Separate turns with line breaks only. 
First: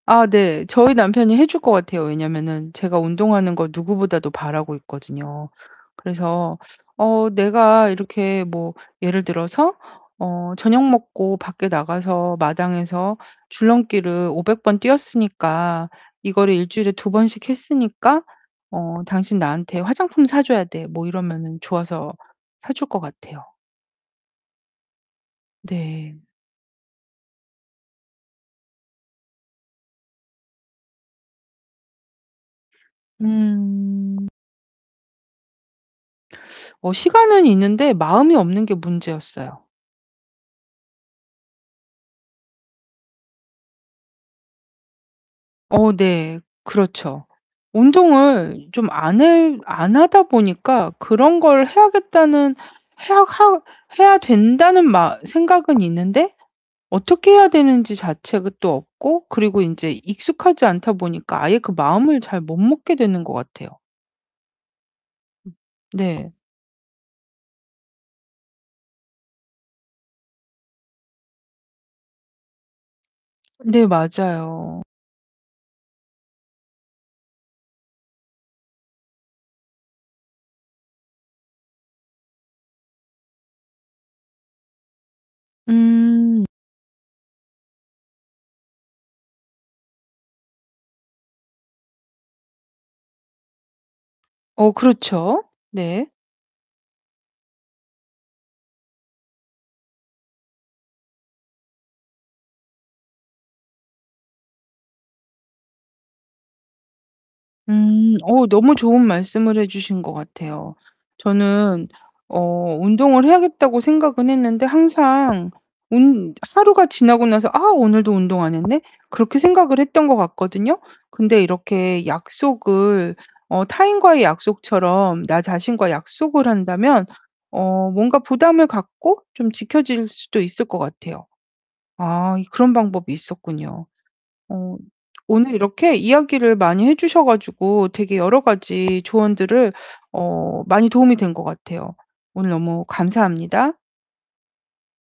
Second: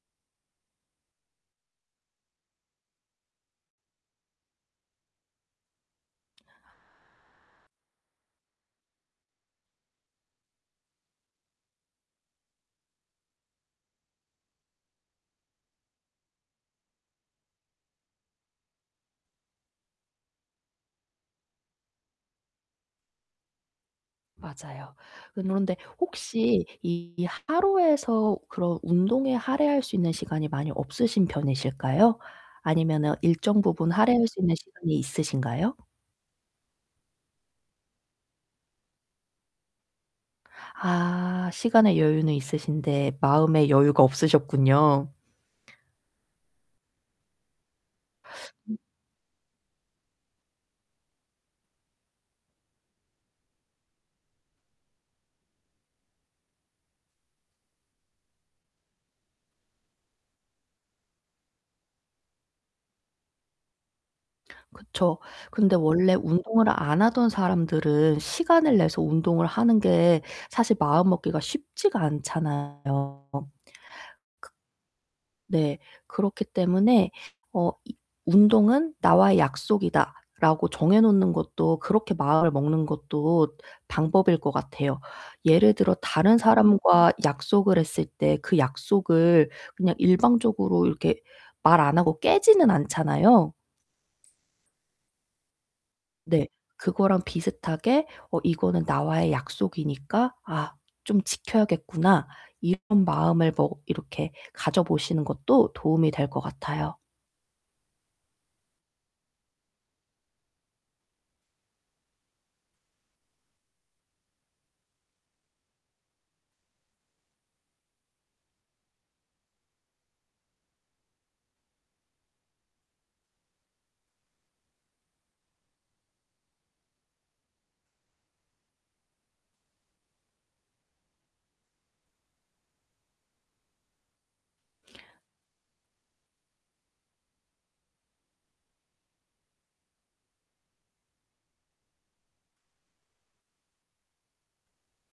아 네. 저희 남편이 해 줄 것 같아요. 왜냐면은 제가 운동하는 걸 누구보다도 바라고 있거든요. 그래서 어 내가 이렇게 뭐 예를 들어서 어 "저녁 먹고 밖에 나가서 마당에서 줄넘기를 500 번 뛰었으니까 이거를 1 주일에 2 번씩 했으니까 어 당신 나한테 화장품 사 줘야 돼." 뭐 이러면은 좋아서 사 줄 것 같아요.
맞아요. 그런데
네.
혹시 이 하루에서 그런 운동에 할애할 수 있는 시간이 많이 없으신 편이실까요? 아니면은 일정 부분
음.
할애할 수 있는 시간이 있으신가요?
어 시간은 있는데 마음이 없는 게 문제였어요.
아 시간의 여유는 있으신데 마음의 여유가 없으셨군요.
어 네. 그렇죠. 운동을
음.
좀 안 해 안 하다 보니까 그런 걸 해야겠다는 해야 하 해야 된다는 마 생각은 있는데 어떻게 해야 되는지 자체가 또 없고 그리고 인제 익숙하지 않다 보니까 아예 그 마음을 잘 못 먹게 되는 것 같아요.
그쵸.
음
근데 원래
네.
운동을 안 하던 사람들은 시간을 내서 운동을 하는 게 사실 마음먹기가 쉽지가 않잖아요. 크
네 맞아요.
네 그렇기 때문에 어 이 '운동은 나와의 약속이다.'라고 정해 놓는 것도 그렇게 마음을 먹는 것도 방법일 것 같아요. 예를 들어 다른
음.
사람과 약속을 했을 때 그 약속을 그냥 일방적으로 이렇게 말 안 하고 깨지는 않잖아요.
어 그렇죠. 네.
네. 그거랑 비슷하게 '어 이거는 나와의 약속이니까 아 좀 지켜야겠구나.' 이런 마음을 뭐 이렇게 가져 보시는 것도 도움이 될 것 같아요.
음 어 너무 좋은 말씀을 해 주신 것 같아요. 저는 어 운동을 해야겠다고 생각은 했는데 항상 운 하루가 지나고 나서 '아 오늘도 운동 안 했네.' 그렇게 생각을 했던 것 같거든요. 근데 이렇게 약속을 어 타인과의 약속처럼 나 자신과의 약속을 한다면 어 뭔가 부담을 갖고 좀 지켜질 수도 있을 것 같아요. 아 그런 방법이 있었군요. 어 오늘 이렇게 이야기를 많이 해 주셔 가지고 되게 여러 가지 조언들을 어 많이 도움이 된 것 같아요. 오늘 너무 감사합니다.